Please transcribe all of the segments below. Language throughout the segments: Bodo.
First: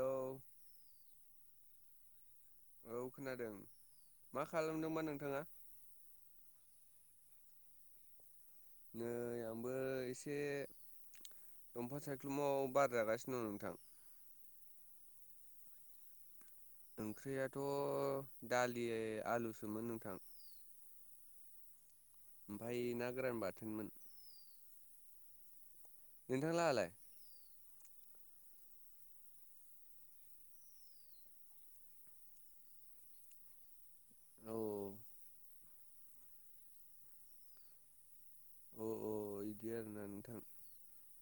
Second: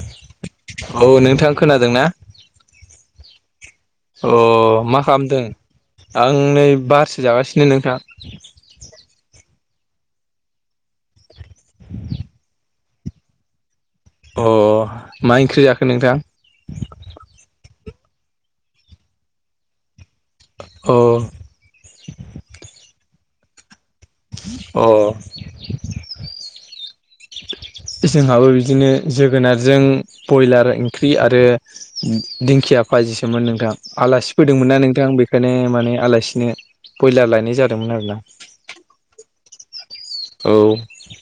औ औ नोंथां खोनादों ना? औ खोनादों अ मा मा खालामदोंबा खालामदों नोंथाङा आं नै बारसो जागासि नो नोंथां नै आंबो एसे दंफां सायख्लुमाव बार जागासिनो दं नोंथां अ मा ओंख्रि जाखो नोंथां ओंख्रियाथ' दालि आलुसोमोन नोंथां औ ओमफाय ना गोरान बाथोनमोन अ नोंथां लाहालाय जोंहाबो बिदिनो जोगोनारजों बयलार ओंख्रि आरो दिंखिया फाजिसोमोन नोंथां आलासि औ फैदोंमोन ना नोंथां बेखायनो माने आलासिनो ब्रयलार लायनाय जादोंमोन आरो ना अ अ औ [inaudible]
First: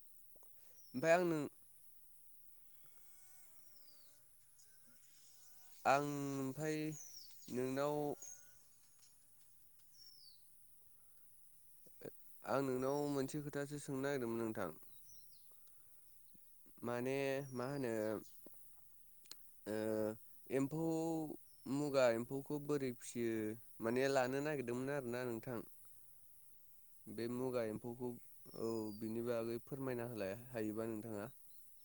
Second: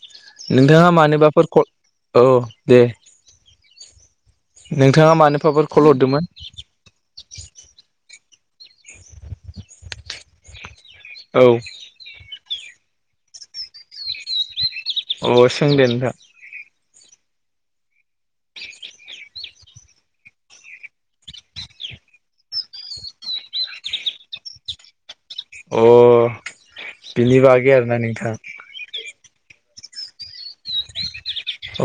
नोंथाङा ओमफ्राय आं नों मानोबाफोर कल औ दे नोंथाङा मानो आं ओमफाय नोंनाव औ आं नोंनाव मोनसे खोथासो सोंनो नागिरदोंमोन नोंथां औ सों दे नोंथां माने मा होनो ओ एम्फौ मुगा एम्फौखौ बोरै फियो माने लानो नागिरदोंमोन आरो नोंथां अ बे बिनि मुगा बागै आरोना एम्फौखौ नोंथां औ बिनि बागै फोरमायना होलाय हायोबा नोंथाङा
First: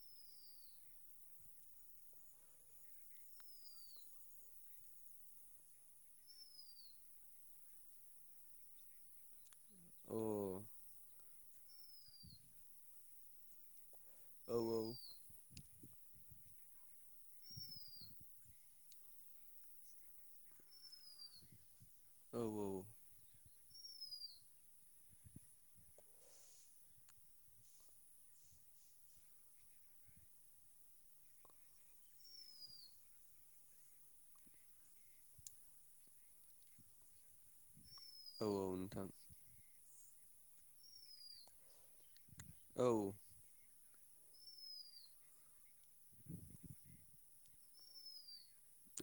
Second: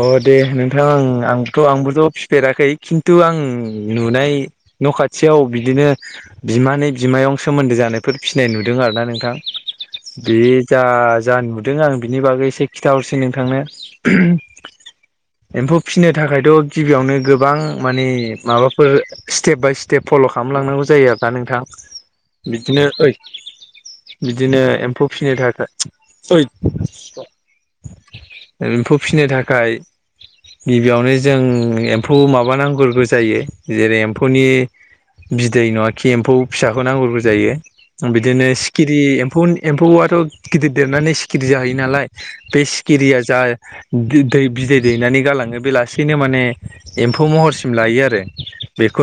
अ दे नोंथां आंबोथ' आंबोथ' फिफेराखै खिन्थु आं नुनाय न' खाथियाव बिदिनो बिमानै बिमायं सोमोन्दो जानायफोर फिसिनाय नुदों आरो ना नोंथां अ बे जा जा नुदों आं बिनि बागै एसे खिन्थाहरसै नोंथांनो औ औ एम्फौ फिसिनो थाखायथ' गिबियावनो गोबां मानि माबाफोर स्टेप बाय स्टेप फल' खालाम लांनांगौ जायो आरोना नोंथां औ औ बिदिनो ओइ बिदिनो एम्फौ फिनो थाखाय सरि एम्फौ फिनो थाखाय गिबियावनो जों एम्फौ माबानांग्रोगौ जायो जेरै एम्फौनि बिदै नङा खि एम्फौ फिसाखौ नांग्रोगौ जायो औ बिदिनो औ सिखिरि नोंथां एम्फौ एम्फौआथ' गिदिर देरनानै सिखिरि जाहैयो नालाय बे औ सिखिरिया जा बि दै बिदै दैनानै गालाङो बे लासैनो माने एम्फौ महरसिम लायो आरो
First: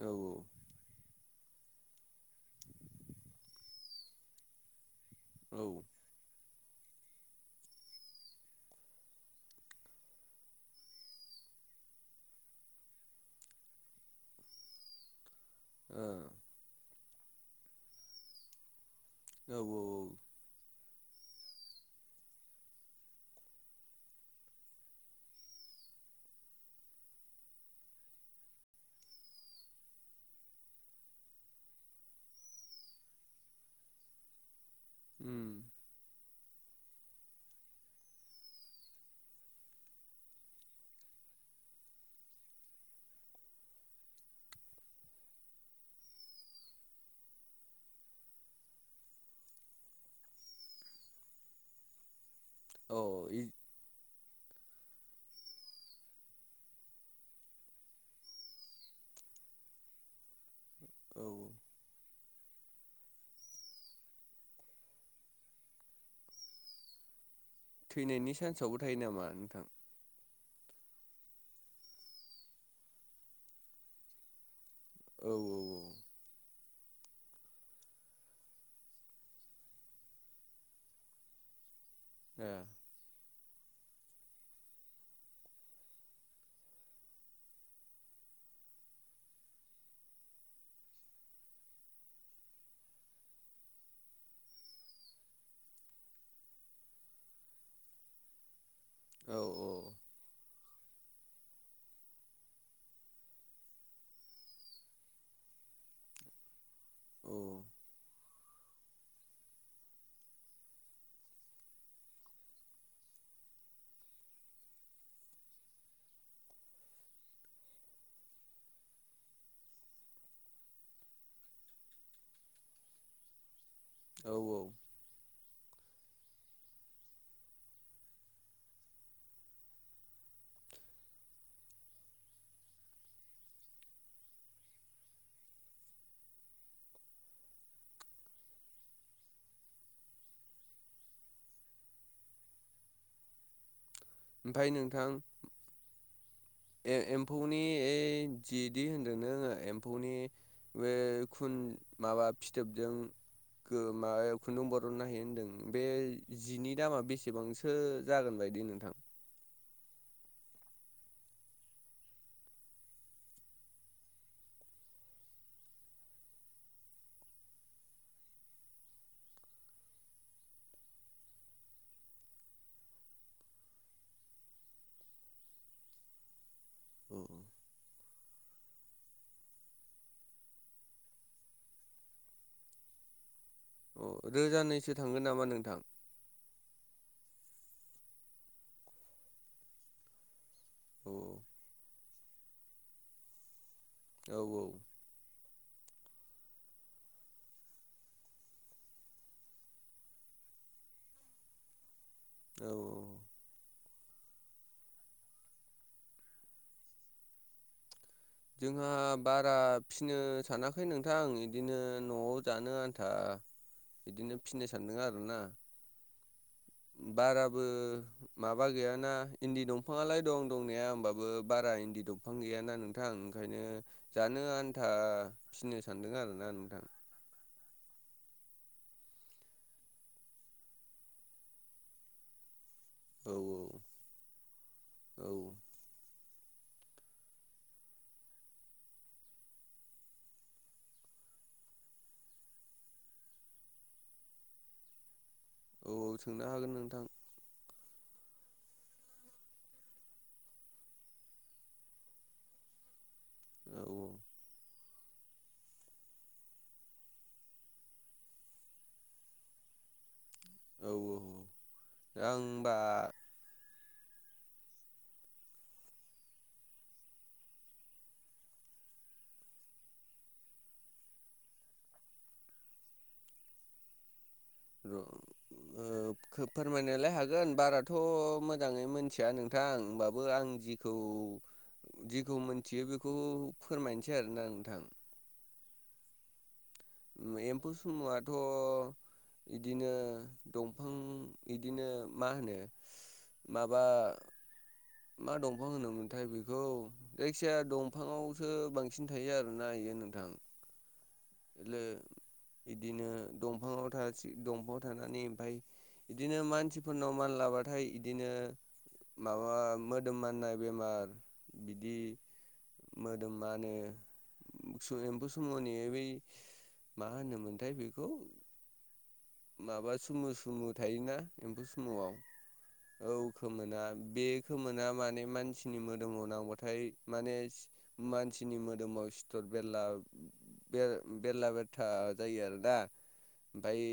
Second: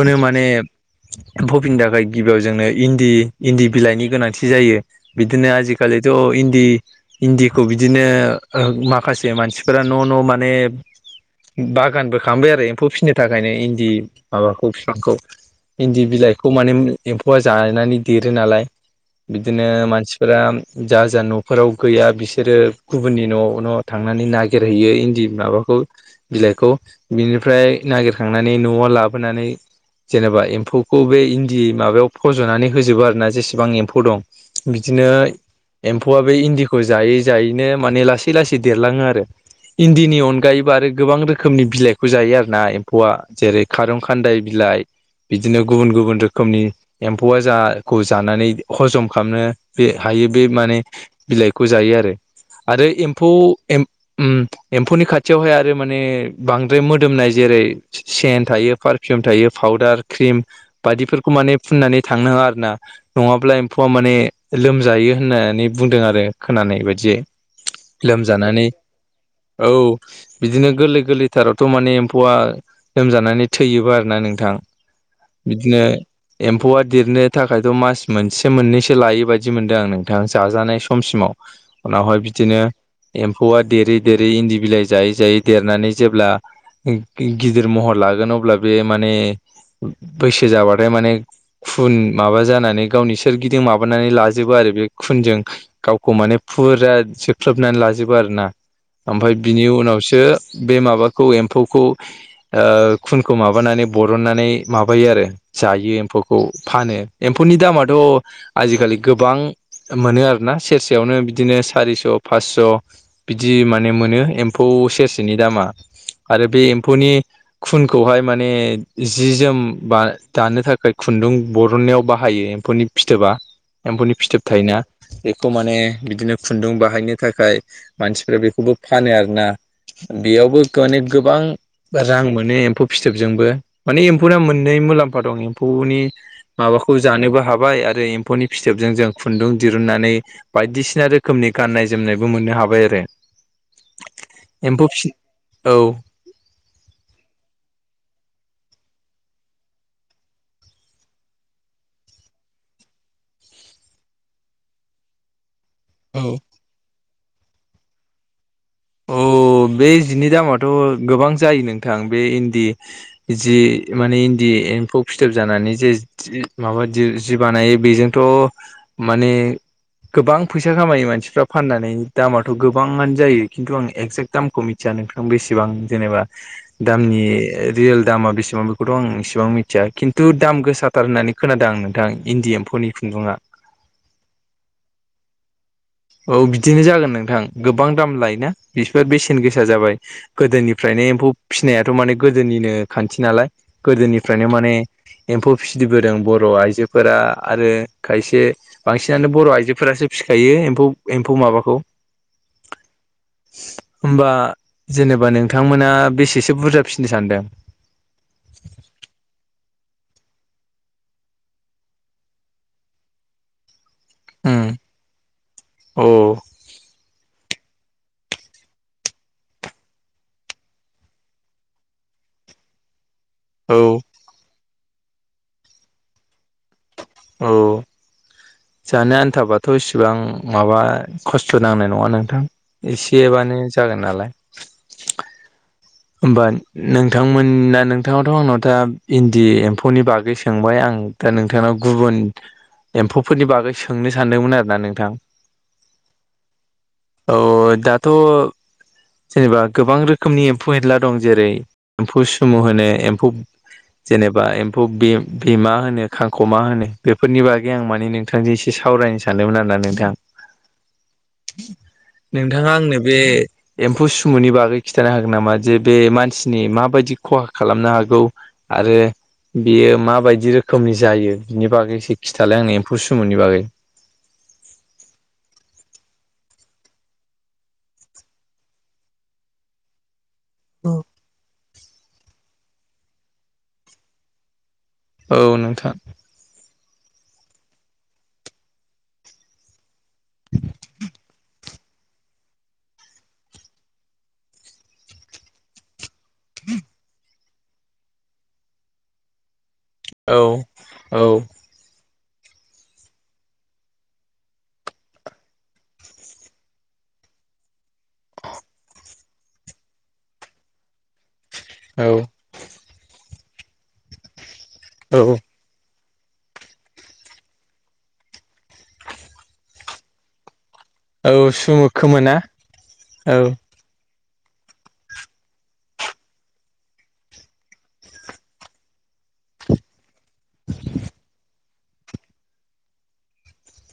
औ माने एम्फौ फिनो थाखाय गिबियाव जोंनो इन्दि इन्दि बिलाइनि गोनांथि जायो बिदिनो ओ आजिखालिथ' इन्दि इन्दिखौ बिदिनो ओ माखासे मानसिफ्रा न' न' माने बागानबो खालामबाय आरो एम्फौ फिसिनो थाखायनो इन्दि माबाखौ फिफांखौ औ इन्दि बिलाइखौ माने एम्फौआ जानानै देरो नालाय औ बिदिनो औ मानसिफोरा जा जा न' फोराव गैया बिसोरो गुबुननि न' न' थांनानै नागिर जेरैइयो इन्दि माबाखौ बिलाइखौ बिनिफ्राय नागिरखांनानै न'आव लाबोनानै जेनेबा एम्फौखौ बे इन्दि माबायाव फज'नानै होजोबो आरो ना जेसेबां एम्फौ दं। बिदिनो उम एम्फौआ बे इन्दिखौ जायै जायैनो माने लासै लासै देरलाङो आरो। इन्दिनि अनगायैबो आरो गोबां रोखोमनि बिलाइखौ जायो आरोना एम्फौआ जेरै खारं खान्दाय बिलाइ बिदिनो गुबुन गुबुन रोखोमनि एम्फौआ जाखौ जानानै हजम खालामनो बे बे बे माने बिलाइखौ जायो आरो आरो अ एम्फौ इ एम उम एम्फौनि खाथियावहाय आरो माने बांद्राय मोदोमनाय जेरै सेन थायो पारफियुम थायो फाउदार किरिम औ बायदिफोरखौ माने फोनानै थांनोङा आर ना नङाब्ला एम्फौआ माने लोमजायो होननानै बुंदों आरो खोनानाय बायदियै। थैनायनि लोमजानानै सान्सआवबो थायो नामा नोंथां? औ बिदिनो गोरलै गोरलैथारावथ' माने एम्फौआ लोमजानानै थैयोबो आरो ना नोंथां। औ औ बिदिनो एम्फौआ देरनो थाखायथ मास मोनसे मोननैसो लायै बायदि मोनदों आं नोंथां जाजानाय समसिमाव। उनावहाय ए बिदिनो एम्फौआ देरै देरै इन्दि बिलाइ जायै जायै देरनानै जेब्ला गिदिर महर लागोन अब्ला बे माने बैसो जाबाथाय माने खुन माबा जानानै गावनि सोरगिदिं माबानानै लाजोबो आरो बे खुनजों गावखौ माने फुरा जोबख्लबनानै लाजोबो आरो ना। ओमफ्राय औ बिनि उनावसो बे माबाखौ एम्फौखौ ओ खुनखौ माबानानै बरननानै माबायो आरो। जायो एम्फौखौ फानो औ एम्फौनि दामाथ' आजिखालि गोबां मोनो आरोना। ना सेरसेयावनो बिदिनो सारिस' फास स' बिदि माने मोनो एम्फौ सेरसेनि दामा आरो बे एम्फौनि खुनखौहाय माने जि जोम बा दानो थाखाय खुन्दुं बरननायाव बाहायो। एम्फौनि फिथोबा एम्फौनि औ फिथोब औ थायोना बेखौ माने बिदिनो खुन्दुं बाहायनो थाखाय मानसिफ्रा बेखौबो फानो आरो ना। बेयावबो माने गोबां रां मोनो एम्फौ फिथोबजोंबो माने एम्फौ मोननै मुलाम्फा दं एम्फौ नि माबाखौ जानोबो हाबाय आरो एम्फौनि फिथोब जों जों खुुनदुं दिरुन नानै बायदिसिना रोखोमनि गान्नाय जोमनायबो मोननो हाबाय आ रो ओमफ्राय एम्फौ फिसि औ ए-एम्फौनि ओइ जिदि होनदों नोङो एम्फौनि बे खुन माबा फिथोबजों माबा खुन्दुं बरननो हायो होनदों। बे जिनि दामा बेसेबांसो जागोन बायदि नों अ बे जिनि दामाथ' गोबां जायो नोंथां बे इन्दि जि माने इन्दि एम्फौ फिथोब जानानै जे माबा जि बानायो बेजोंथ' माने गोबां फैसा खामायो मानसिफ्रा फाननानै दामाथ गोबाङानो जायो। खिन्थु आं एक्जेक्ट दामखौ मिथिया नोंथां बेसेबां जेनेबा दामनि औ रियेल दामा बेसे बां बेखौथ आं इसेबां मिथिया खिन्थु दाम गोसाथार होननानै खोनादों आं नोंथां इन्डि एम्फोरनि खुन्दुंआ। अ रोजानैसो थांगोन नामा नोंथां? औ बिदिनो जागोन नोंथां गोबां दाम लायोना बिसफोर बेसेन गोसा जाबाय। गोदोनिफ्रायनो औ एम्फौ फिसिनायाथ माने गोदोनिनो खान्थि नालाय। औ गोदोनिफ्रायनो माने एम्फौ फिदिबोदों बर र' आइजोफोरा आरो खायसे बांसिनानो बर' आइजोफोरासो फिखायो एम्फौ एम्फौ माबाखौ औ होमबा जेनेबा नोंथांमोना बेसेसो बुरजा फिसिनो सानदों? जोंहा बारा फिसिनो सानाखै नोंथां आं बिदिनो न'आव जानो आन्था बिदिनो उम फिनो सानदों आरोना औ बाराबो माबा गैयाना इन्दि दंफाङालाय दं दंनाया होमबाबो बारा इन्दि दंफां गैयाना नोंथां। नोंथां ओंखायनो औ जानो आन्था फिनो सानदों आरोना नोंथां औ जानो आनथाबाथ' इसिबां माबा खस्थ' नांनाय नङा नोंथां औ एसेबानो जागोन नालाय औ होमबा नोंथांमोना नोंथाङावाथ' आंनाव दा इन्दि एम्फौनि बागै सोंबाय आं दा नोंथांनाव गुबुन एम्फौफोरनि बागै सोंनो सानदोंमोन आरो ना नोंथां औ सोंनो हागोन नोंथां। थ' जेनेबा गोबां रोखोमनि एमफौ-एनला दं जेरै एमफौ सुमु होनो एमफौ औ जेनेबा एम फौ बे‌ बेमा होनो खांख'मा होनो बेफोरनि बागै आं माने नोंथांजों एसे सावरायनो सानदोंमोन आरो। दा नोंथां औ औ आं नोंथाङा होमबा आंनो बे एमफौ सुमुनि बागै खिथानो हागोन नामा जे बे मानसिनि माबायदि ख'हा खालामनो हागौ आरो। बेयो माबायदि रोखोमनि जायो बिनि बागै एसे खिथालाय आंनो एमफौ सुमुनि बागै? र फोरमायनोलाय हागोन बाराथ' मोजाङै मिथिया नोंथां होमबाबो। बो आं जिखौ जिखौ मोनथियो बेखौ फोरमायनोसै आरोना नोंथां। औ नोंथां एमफौ सुमुयाथ' बिदिनो दंफां बिदिनो मा होनो माबा मा दंफां होनोमोन। नाथाय बेखौ जायखिया दंफाङावसो बांसिन थायो आरोना बेयो। औ। औ ओम इदिनो दंफाङा दंफाङाव थानानै ओमफ्राय बिदिनो मानसिफोरनाव मानल- लाबाथाय बिदिनो माबा मोदोम माननाय बेमार। बिदि औ मोदोमा होनो एमफौ औ सुमुनि बै मा होनोमोनथाय बेखौ माबा सुमु सुमु। थायोना औ एमफौ सुमु सुमुयाव खोमोना औ खोमोना बे खोमोना माने मानसिनि मोदोमाव नांगबथाय माने मानसिनि मोदोमाव। बेला बे बेरला बेरथा जायो आरोना। ओमफाय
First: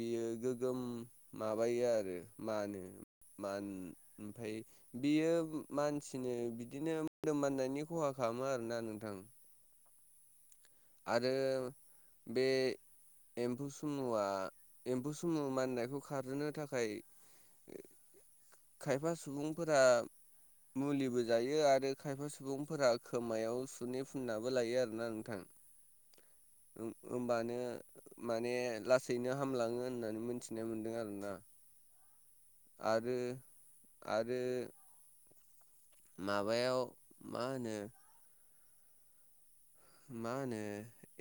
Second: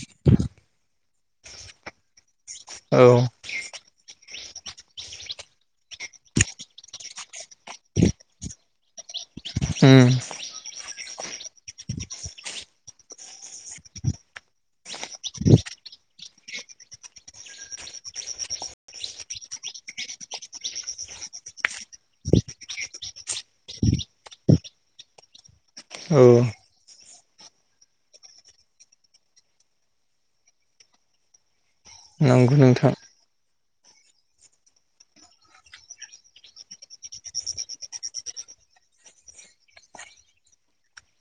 बियो गोगोम माबायो आरो। मानो औ मान ओमफ्राय बियो मानसिनो बिदिनो मोदोम माननायनि ख'हा खालामो आरोना नोंथां। होम। आरो बे एमफौ सुमुया एमफौ सुमु माननायखौ खारहोनो थाखाय खायफा सुबुंफोरा मुलिबो जायो आरो खायफा सुबुंफोरा खोमायाव सुनि फुननाबो लायो आरोना नोंथां। औ। होमबानो माने लासैनो हामलाङो होननानै मोनथिनाय मोनदों आरोना। नंगौ नोंथां आरो आरो माबायाव मा होनो मा होनो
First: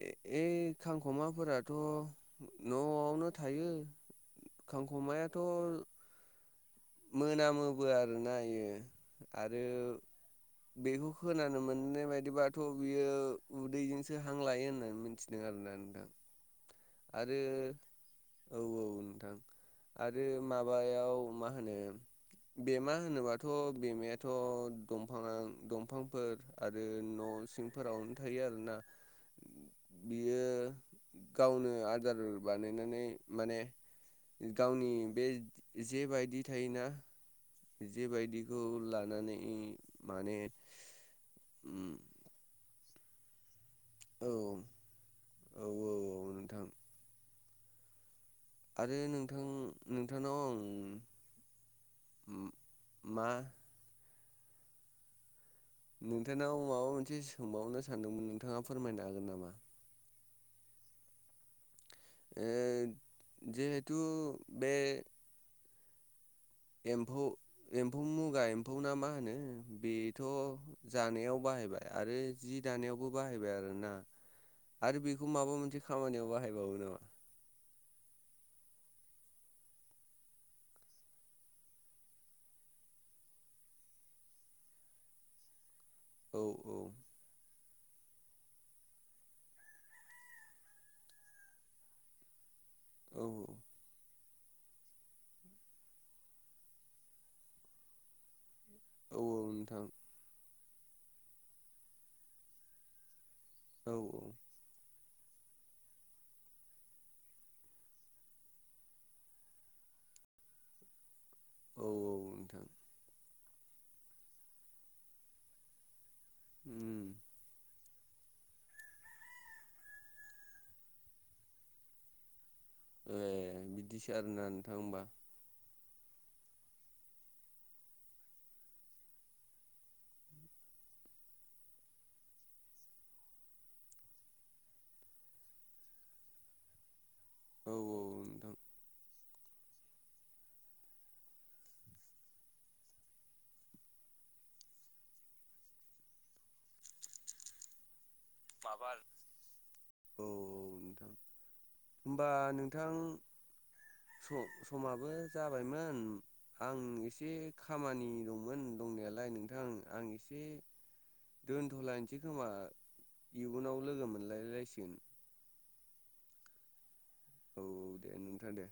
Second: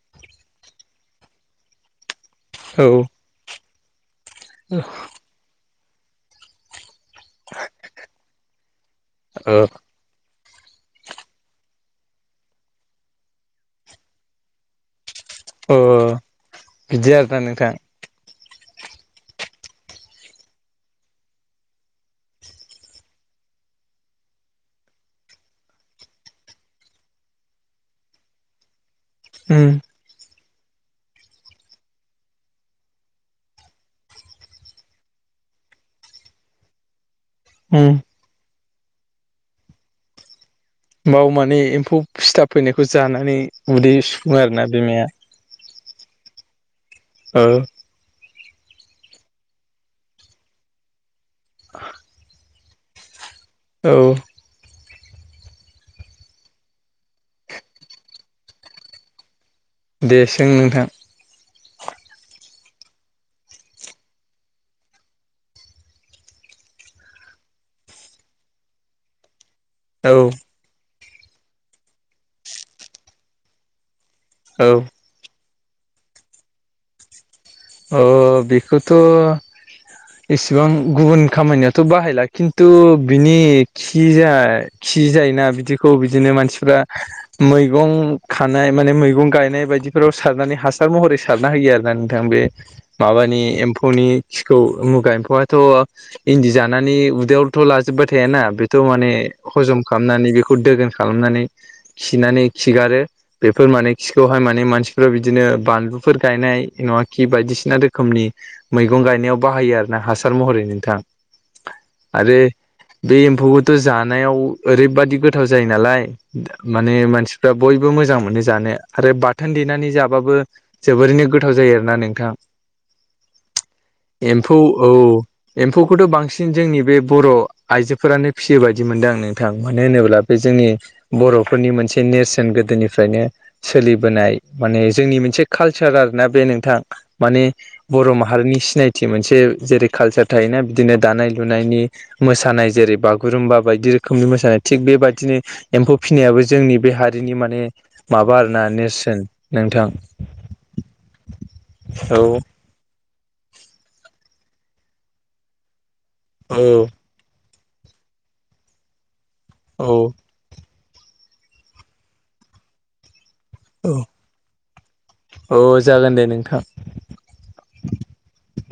ओइ खांख'माफोराथ' औ न'आवनो थायो। खांख'मायाथ' मोनामोबो आरोना इयो ओ आरो। बेखौ खोनानो मोननाय बायदिबाथ' बियो उदैजोंसो हां लायो होननानै मिथि दों आरोना अ नोंथां बिदि आरोना आरो नोंथां औ औ नोंथां आरो माबायाव मा होनो बेमा होनोबाथ' बेमायाथ' दफां दंफांफोर आरो न' सिंफोरावनो थायो आरोना उम बियो गावनो आदार बानायनानै माने गावनि बे जे बायदि थायोना उम जेबायदिखौ लानानै माने बाव माने उम एम्फौ सिथाब फैनायखौ जानानै उदै औ सुुफुङो आरोना बिमाया औ औ औ नोंथां ओ आरो नोंथां नोंथांनाव आं [inaudible] मा औ नोंथांनाव माबा मोनसे सोंबावनो सानदोंमोन नोंथाङा फोरमायनो हागोन नामा दे सों नोंथां ए जिहेथु बे एम्फौ एम्फौ मुगा एम्फौ ना मा होनो औ बेथ' जानायाव बाहायबाय आरो जि दानायावबो बाहायबाय आरो ना औ आरो बेखौ माबा मोनसे खामानियाव बाहायबावो नामा अ बेखौथ' इसेबां गुबुन खामानियाथ' बाहायला खिन्थु बिनि खि जाय खि जायोना बिदिखौ बिदिनो औ मानसिफ्रा मै गं खानाय माने मैगं गायनाय बायदिफोराव सारनानै हासार महरै सारना होयो आरो ना नोंथां बे औ माबानि एम्फौनि खिखौ मुगा एम्फौआथ' इन्दि जानानै उदैयावथ' लाजोबबाय थायाना थ' माने औ औ हजम नोंथां खालामनानै बेखौ दोगोन खालामनानै खिनानै खिगारो बेफोर माने औ खिखौहाय माने मानसिफ्रा बिदिनो बानलुफोर गायनाय नङा खि बायदिसिना रोखोमनि मैगं गायनायाव बाहायो आरो ना हासार महरै नोंथां औ आरो नोंथां बे एम्फौखौथ' जानायाव ओरैबादि गोथाव जायो नालाय माने उम मानसिफ्रा बय बो मोजां मोनो जानो आरो बाथोन देनानै जाबाबो जोबोरैनो गोथाव जायो आरोना नोंथां ए बिदिसो आरोना एम्फौ नोंथां औ होमबा एम्फौ खौथ' बांसिन जोंनि बे बर' आइजोफोरानो फिसियो बायदि मोनदों आं नोंथां मानो होनोब्ला बे जोंनि बर'फोरनि मोनसे नेरसोन गोदोनिफ्रायनो सोलिबोनाय माने जोंनि मोनसे कालचार आरोना बे नोंथां माने औ औ बर' नोंथां माहारिनि सिनायथि मोनसे जेरै कालसार थायोना बिदिनो दानाय लुनायनि मोसानाय जेरै बागुरुम्बा बायदि रोखोमनि मोसानाय थिग बेबायदिनो एम्फौ फिसिनायाबो जोंनि बे हारिनि माने माबा आरोना नेरसोन नोंथां औ होनबा नोंथां समाबो जाबायमोन औ आं एसे खामानि दंमोन दंनायालाय नोंथां औ आं एसे दोनथ'लायनोसै खोमा इयुनाव लोगो मोनलायलायसिगोन अ जागोन दे नोंथां औ दे नोंथां दे